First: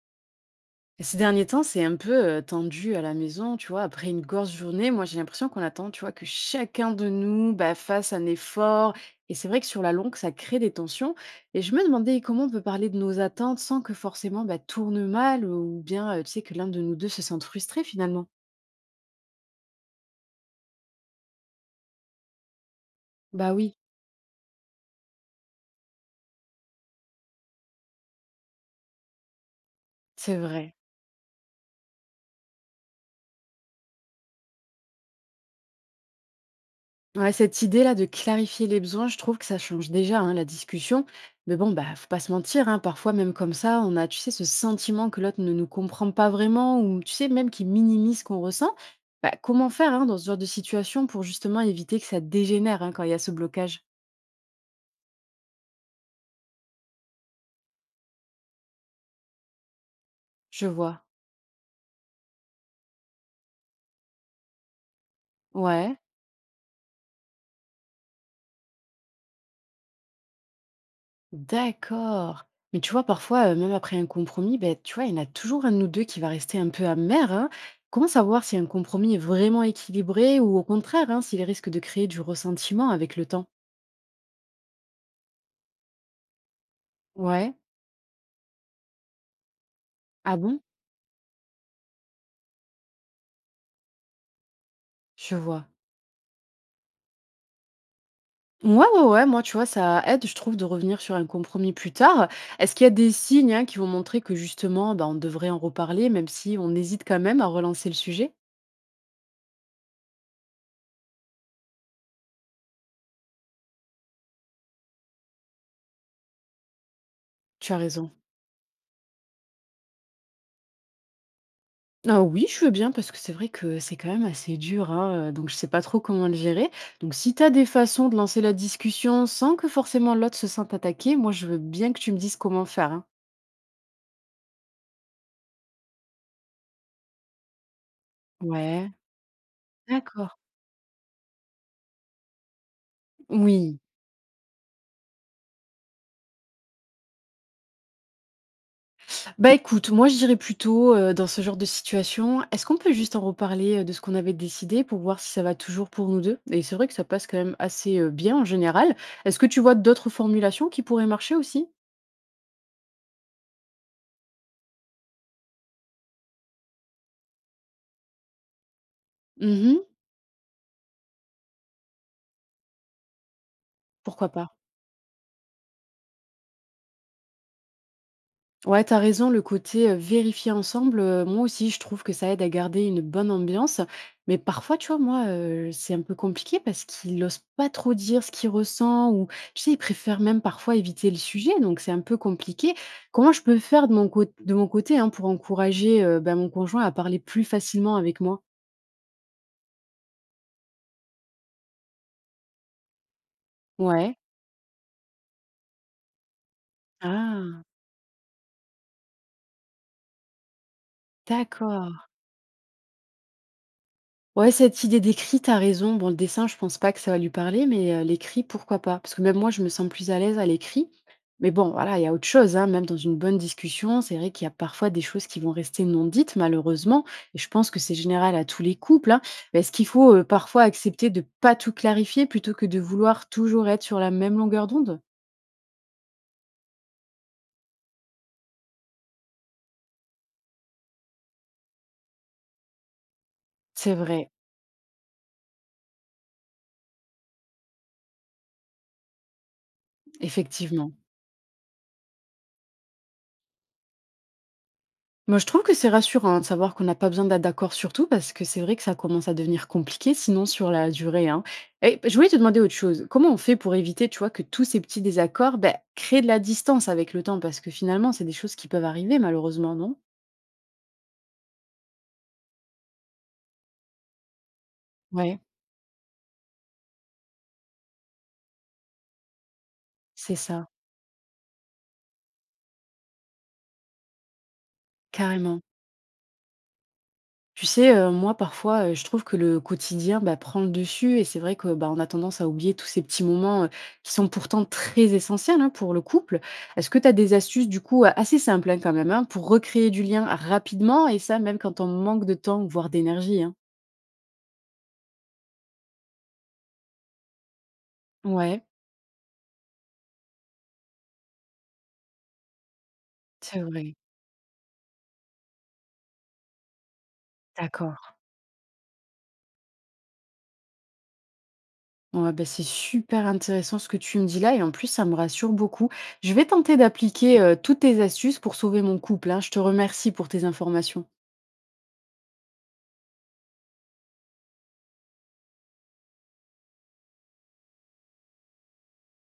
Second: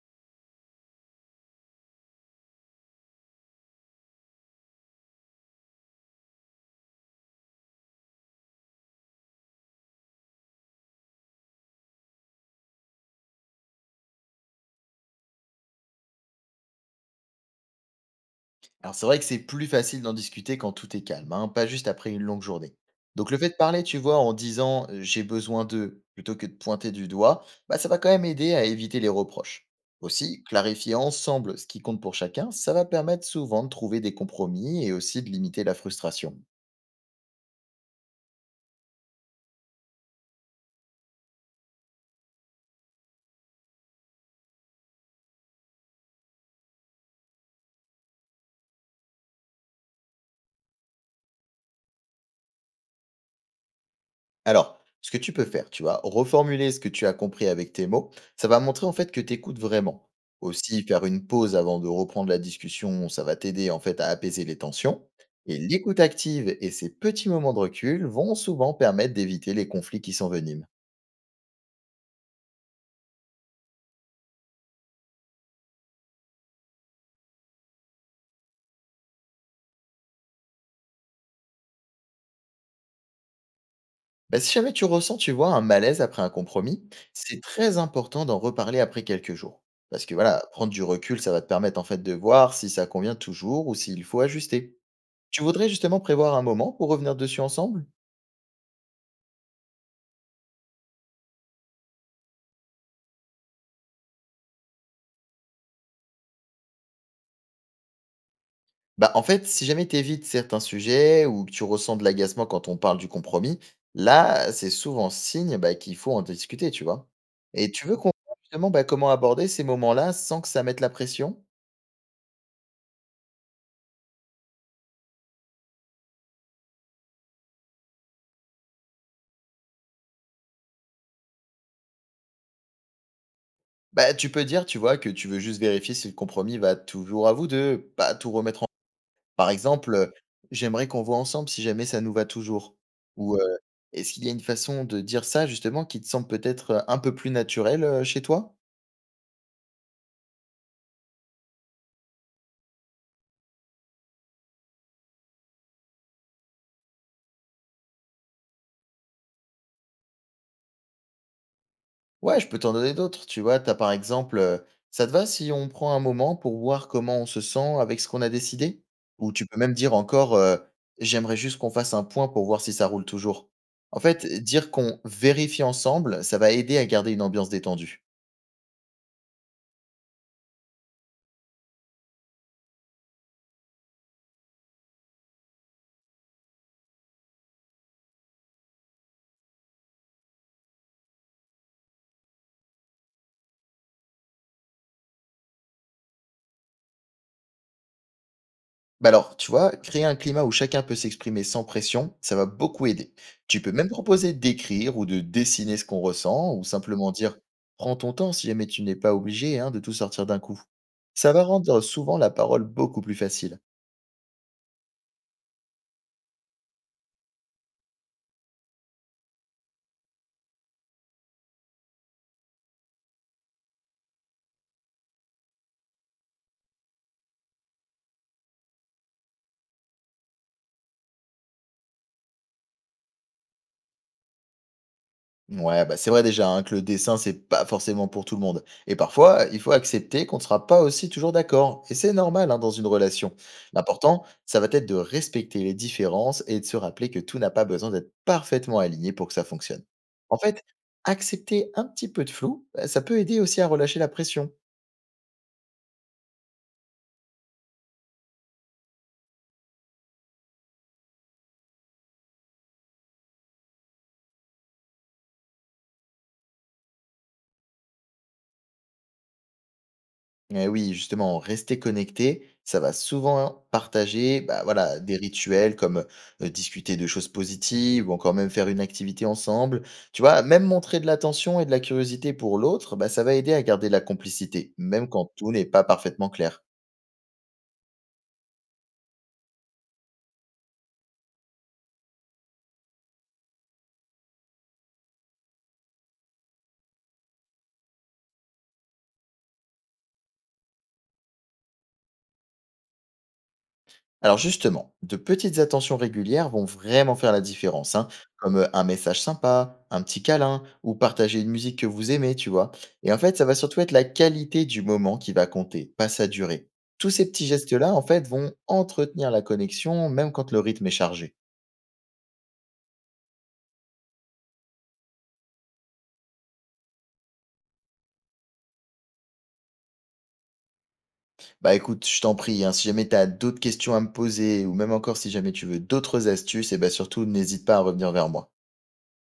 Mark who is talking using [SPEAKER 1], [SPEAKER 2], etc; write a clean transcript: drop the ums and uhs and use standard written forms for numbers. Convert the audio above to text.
[SPEAKER 1] Ces derniers temps, c'est un peu, tendu à la maison, tu vois? Après une grosse journée, moi, j'ai l'impression qu'on attend, tu vois, que chacun de nous, bah, fasse un effort et c'est vrai que sur la longue, ça crée des tensions et je me demandais comment on peut parler de nos attentes sans que forcément, bah, tourne mal ou bien, tu sais, que l'un de nous 2 se sente frustré finalement?
[SPEAKER 2] Alors c'est vrai que c'est plus facile d'en discuter quand tout est calme, hein, pas juste après une longue journée. Donc le fait
[SPEAKER 1] Bah
[SPEAKER 2] de
[SPEAKER 1] oui.
[SPEAKER 2] parler, tu vois, en disant j'ai besoin d'eux plutôt que de pointer du doigt, bah, ça va quand même aider à éviter les reproches.
[SPEAKER 1] C'est
[SPEAKER 2] Aussi,
[SPEAKER 1] vrai.
[SPEAKER 2] clarifier ensemble ce qui compte pour chacun, ça va permettre souvent de trouver des compromis et aussi de limiter la frustration.
[SPEAKER 1] Ouais, cette idée-là de clarifier les besoins, je trouve que ça change déjà hein, la discussion. Mais bon, bah, faut pas se mentir, hein, parfois même comme ça, on a, tu sais, ce sentiment que l'autre ne nous comprend pas vraiment, ou tu sais, même qu'il minimise ce qu'on ressent. Bah, comment faire hein, dans ce genre de situation pour justement éviter que ça dégénère hein, quand il y a ce blocage.
[SPEAKER 2] Alors, ce que tu peux faire, tu vois, reformuler ce que tu as compris avec tes mots, ça va montrer en fait que tu écoutes vraiment.
[SPEAKER 1] Je
[SPEAKER 2] Aussi,
[SPEAKER 1] vois.
[SPEAKER 2] faire une pause avant de reprendre la discussion, ça va t'aider en fait à apaiser les tensions. Et
[SPEAKER 1] Ouais.
[SPEAKER 2] l'écoute active et ces petits moments de recul vont souvent permettre d'éviter les conflits qui s'enveniment.
[SPEAKER 1] D'accord. Mais tu vois, parfois, même après un compromis, ben tu vois, il y en a toujours un de nous 2 qui va rester un peu amer, hein. Comment savoir si un compromis est vraiment équilibré ou au contraire, hein, s'il risque de créer du ressentiment avec le temps?
[SPEAKER 2] Bah, si jamais tu ressens, tu vois, un malaise après un compromis, c'est
[SPEAKER 1] Ouais.
[SPEAKER 2] très important d'en reparler après quelques jours. Parce que
[SPEAKER 1] Ah
[SPEAKER 2] voilà,
[SPEAKER 1] bon?
[SPEAKER 2] prendre du recul, ça va te permettre en fait de voir si ça convient toujours ou s'il faut ajuster.
[SPEAKER 1] Je
[SPEAKER 2] Tu
[SPEAKER 1] vois.
[SPEAKER 2] voudrais justement prévoir un moment pour revenir dessus ensemble.
[SPEAKER 1] Ouais, ouais, ouais, moi, tu vois, ça aide, je trouve, de revenir sur un compromis plus tard. Est-ce qu'il y a des signes, hein, qui vont montrer que justement, ben on devrait en reparler, même si on hésite quand même à relancer le sujet?
[SPEAKER 2] Bah, en fait, si jamais tu évites certains sujets ou que tu ressens de l'agacement quand on parle du compromis, là, c'est souvent signe bah, qu'il faut en discuter, tu vois. Et
[SPEAKER 1] Tu as
[SPEAKER 2] tu veux qu'on
[SPEAKER 1] raison.
[SPEAKER 2] voit justement bah, comment aborder ces moments-là sans que ça mette la pression?
[SPEAKER 1] Ah oui, je veux bien parce que c'est vrai que c'est quand même assez dur, hein, donc je sais pas trop comment le gérer. Donc si tu as des façons de lancer la discussion sans que forcément l'autre se sente attaqué, moi je veux bien que tu me dises comment faire, hein.
[SPEAKER 2] Bah, tu peux dire, tu vois, que tu veux juste vérifier si le compromis va toujours à vous deux, pas tout remettre en...
[SPEAKER 1] Ouais,
[SPEAKER 2] Par exemple,
[SPEAKER 1] d'accord.
[SPEAKER 2] j'aimerais qu'on voit ensemble si jamais ça nous va toujours. Ou
[SPEAKER 1] Oui.
[SPEAKER 2] est-ce qu'il y a une façon de dire ça justement qui te semble peut-être un peu plus naturelle chez toi?
[SPEAKER 1] Bah, écoute, moi je dirais plutôt, dans ce genre de situation: «Est-ce qu'on peut juste en reparler, de ce qu'on avait décidé pour voir si ça va toujours pour nous deux» et c'est vrai que ça passe quand même assez, bien en général. Est-ce que tu vois d'autres formulations qui pourraient marcher aussi?
[SPEAKER 2] Ouais, je peux t'en donner d'autres, tu vois, t'as par exemple, ça te va si on prend un moment pour voir comment on se sent avec ce qu'on a décidé? Ou tu peux même
[SPEAKER 1] Mmh.
[SPEAKER 2] dire encore, «J'aimerais juste qu'on fasse un point pour voir si ça roule toujours». En fait,
[SPEAKER 1] Pourquoi pas?
[SPEAKER 2] dire qu'on vérifie ensemble, ça va aider à garder une ambiance détendue.
[SPEAKER 1] Ouais, t'as raison, le côté vérifier ensemble, moi aussi, je trouve que ça aide à garder une bonne ambiance. Mais parfois, tu vois, moi, c'est un peu compliqué parce qu'il n'ose pas trop dire ce qu'il ressent ou, tu sais, il préfère même parfois éviter le sujet, donc c'est un peu compliqué. Comment je peux faire de mon, de mon côté hein, pour encourager ben, mon conjoint à parler plus facilement avec moi?
[SPEAKER 2] Bah, alors, tu vois, créer un climat où chacun peut s'exprimer sans pression, ça va beaucoup aider. Tu peux même
[SPEAKER 1] Ouais.
[SPEAKER 2] proposer d'écrire ou de dessiner ce qu'on ressent ou simplement dire:
[SPEAKER 1] Ah,
[SPEAKER 2] «Prends ton temps si jamais tu n'es pas obligé, hein, de tout sortir d'un coup». Ça va rendre
[SPEAKER 1] d'accord.
[SPEAKER 2] souvent la parole beaucoup plus facile.
[SPEAKER 1] Ouais, cette idée d'écrit, t'as raison. Bon, le dessin, je pense pas que ça va lui parler, mais l'écrit, pourquoi pas? Parce que même moi, je me sens plus à l'aise à l'écrit. Mais bon, voilà, il y a autre chose, hein. Même dans une bonne discussion, c'est vrai qu'il y a parfois des choses qui vont rester non dites, malheureusement. Et je pense que c'est général à tous les couples, hein. Mais est-ce qu'il faut parfois accepter de pas tout clarifier plutôt que de vouloir toujours être sur la même longueur d'onde?
[SPEAKER 2] Ouais, bah c'est vrai déjà hein, que le dessin, c'est pas forcément pour tout le monde. Et parfois, il faut accepter qu'on ne sera pas aussi toujours d'accord. Et c'est normal hein, dans une relation.
[SPEAKER 1] C'est
[SPEAKER 2] L'important,
[SPEAKER 1] vrai,
[SPEAKER 2] ça va être de respecter les différences et de se rappeler que tout n'a pas besoin d'être parfaitement aligné pour que ça fonctionne. En fait,
[SPEAKER 1] effectivement.
[SPEAKER 2] accepter un petit peu de flou, bah, ça peut aider aussi à relâcher la pression.
[SPEAKER 1] Moi, je trouve que c'est rassurant de savoir qu'on n'a pas besoin d'être d'accord sur tout, parce que c'est vrai que ça commence à devenir compliqué, sinon sur la durée, hein. Et je voulais te demander autre chose. Comment on fait pour éviter, tu vois, que tous ces petits désaccords ben, créent de la distance avec le temps? Parce que finalement, c'est des choses qui peuvent arriver, malheureusement, non?
[SPEAKER 2] Eh oui, justement, rester connecté, ça va souvent hein, partager bah, voilà, des
[SPEAKER 1] Ouais,
[SPEAKER 2] rituels comme discuter de choses positives ou encore même faire une activité ensemble. Tu
[SPEAKER 1] c'est
[SPEAKER 2] vois, même
[SPEAKER 1] ça,
[SPEAKER 2] montrer de l'attention et de la curiosité pour l'autre, bah, ça va aider à garder la complicité, même quand tout
[SPEAKER 1] carrément.
[SPEAKER 2] n'est pas parfaitement clair.
[SPEAKER 1] Tu sais, moi parfois, je trouve que le quotidien, bah, prend le dessus et c'est vrai que, bah, on a tendance à oublier tous ces petits moments, qui sont pourtant très essentiels, hein, pour le couple. Est-ce que tu as des astuces du coup, a assez simples, hein, quand même, hein, pour recréer du lien rapidement et ça même quand on manque de temps, voire d'énergie, hein?
[SPEAKER 2] Alors justement, de petites attentions régulières vont vraiment faire la différence, hein, comme
[SPEAKER 1] Ouais,
[SPEAKER 2] un message sympa, un petit câlin, ou partager une musique que vous aimez, tu vois. Et en fait, ça va
[SPEAKER 1] c'est
[SPEAKER 2] surtout être
[SPEAKER 1] vrai.
[SPEAKER 2] la qualité du moment qui va compter, pas sa durée. Tous ces petits gestes-là,
[SPEAKER 1] D'accord.
[SPEAKER 2] en fait, vont entretenir la connexion, même quand le rythme est chargé.
[SPEAKER 1] Ouais, bah, c'est super intéressant ce que tu me dis là et en plus ça me rassure beaucoup. Je vais tenter d'appliquer, toutes tes astuces pour sauver mon couple, hein. Je te remercie pour tes informations.
[SPEAKER 2] Bah écoute, je t'en prie, hein, si jamais tu as d'autres questions à me poser, ou même encore si jamais tu veux d'autres astuces, et bah surtout, n'hésite pas à revenir vers moi.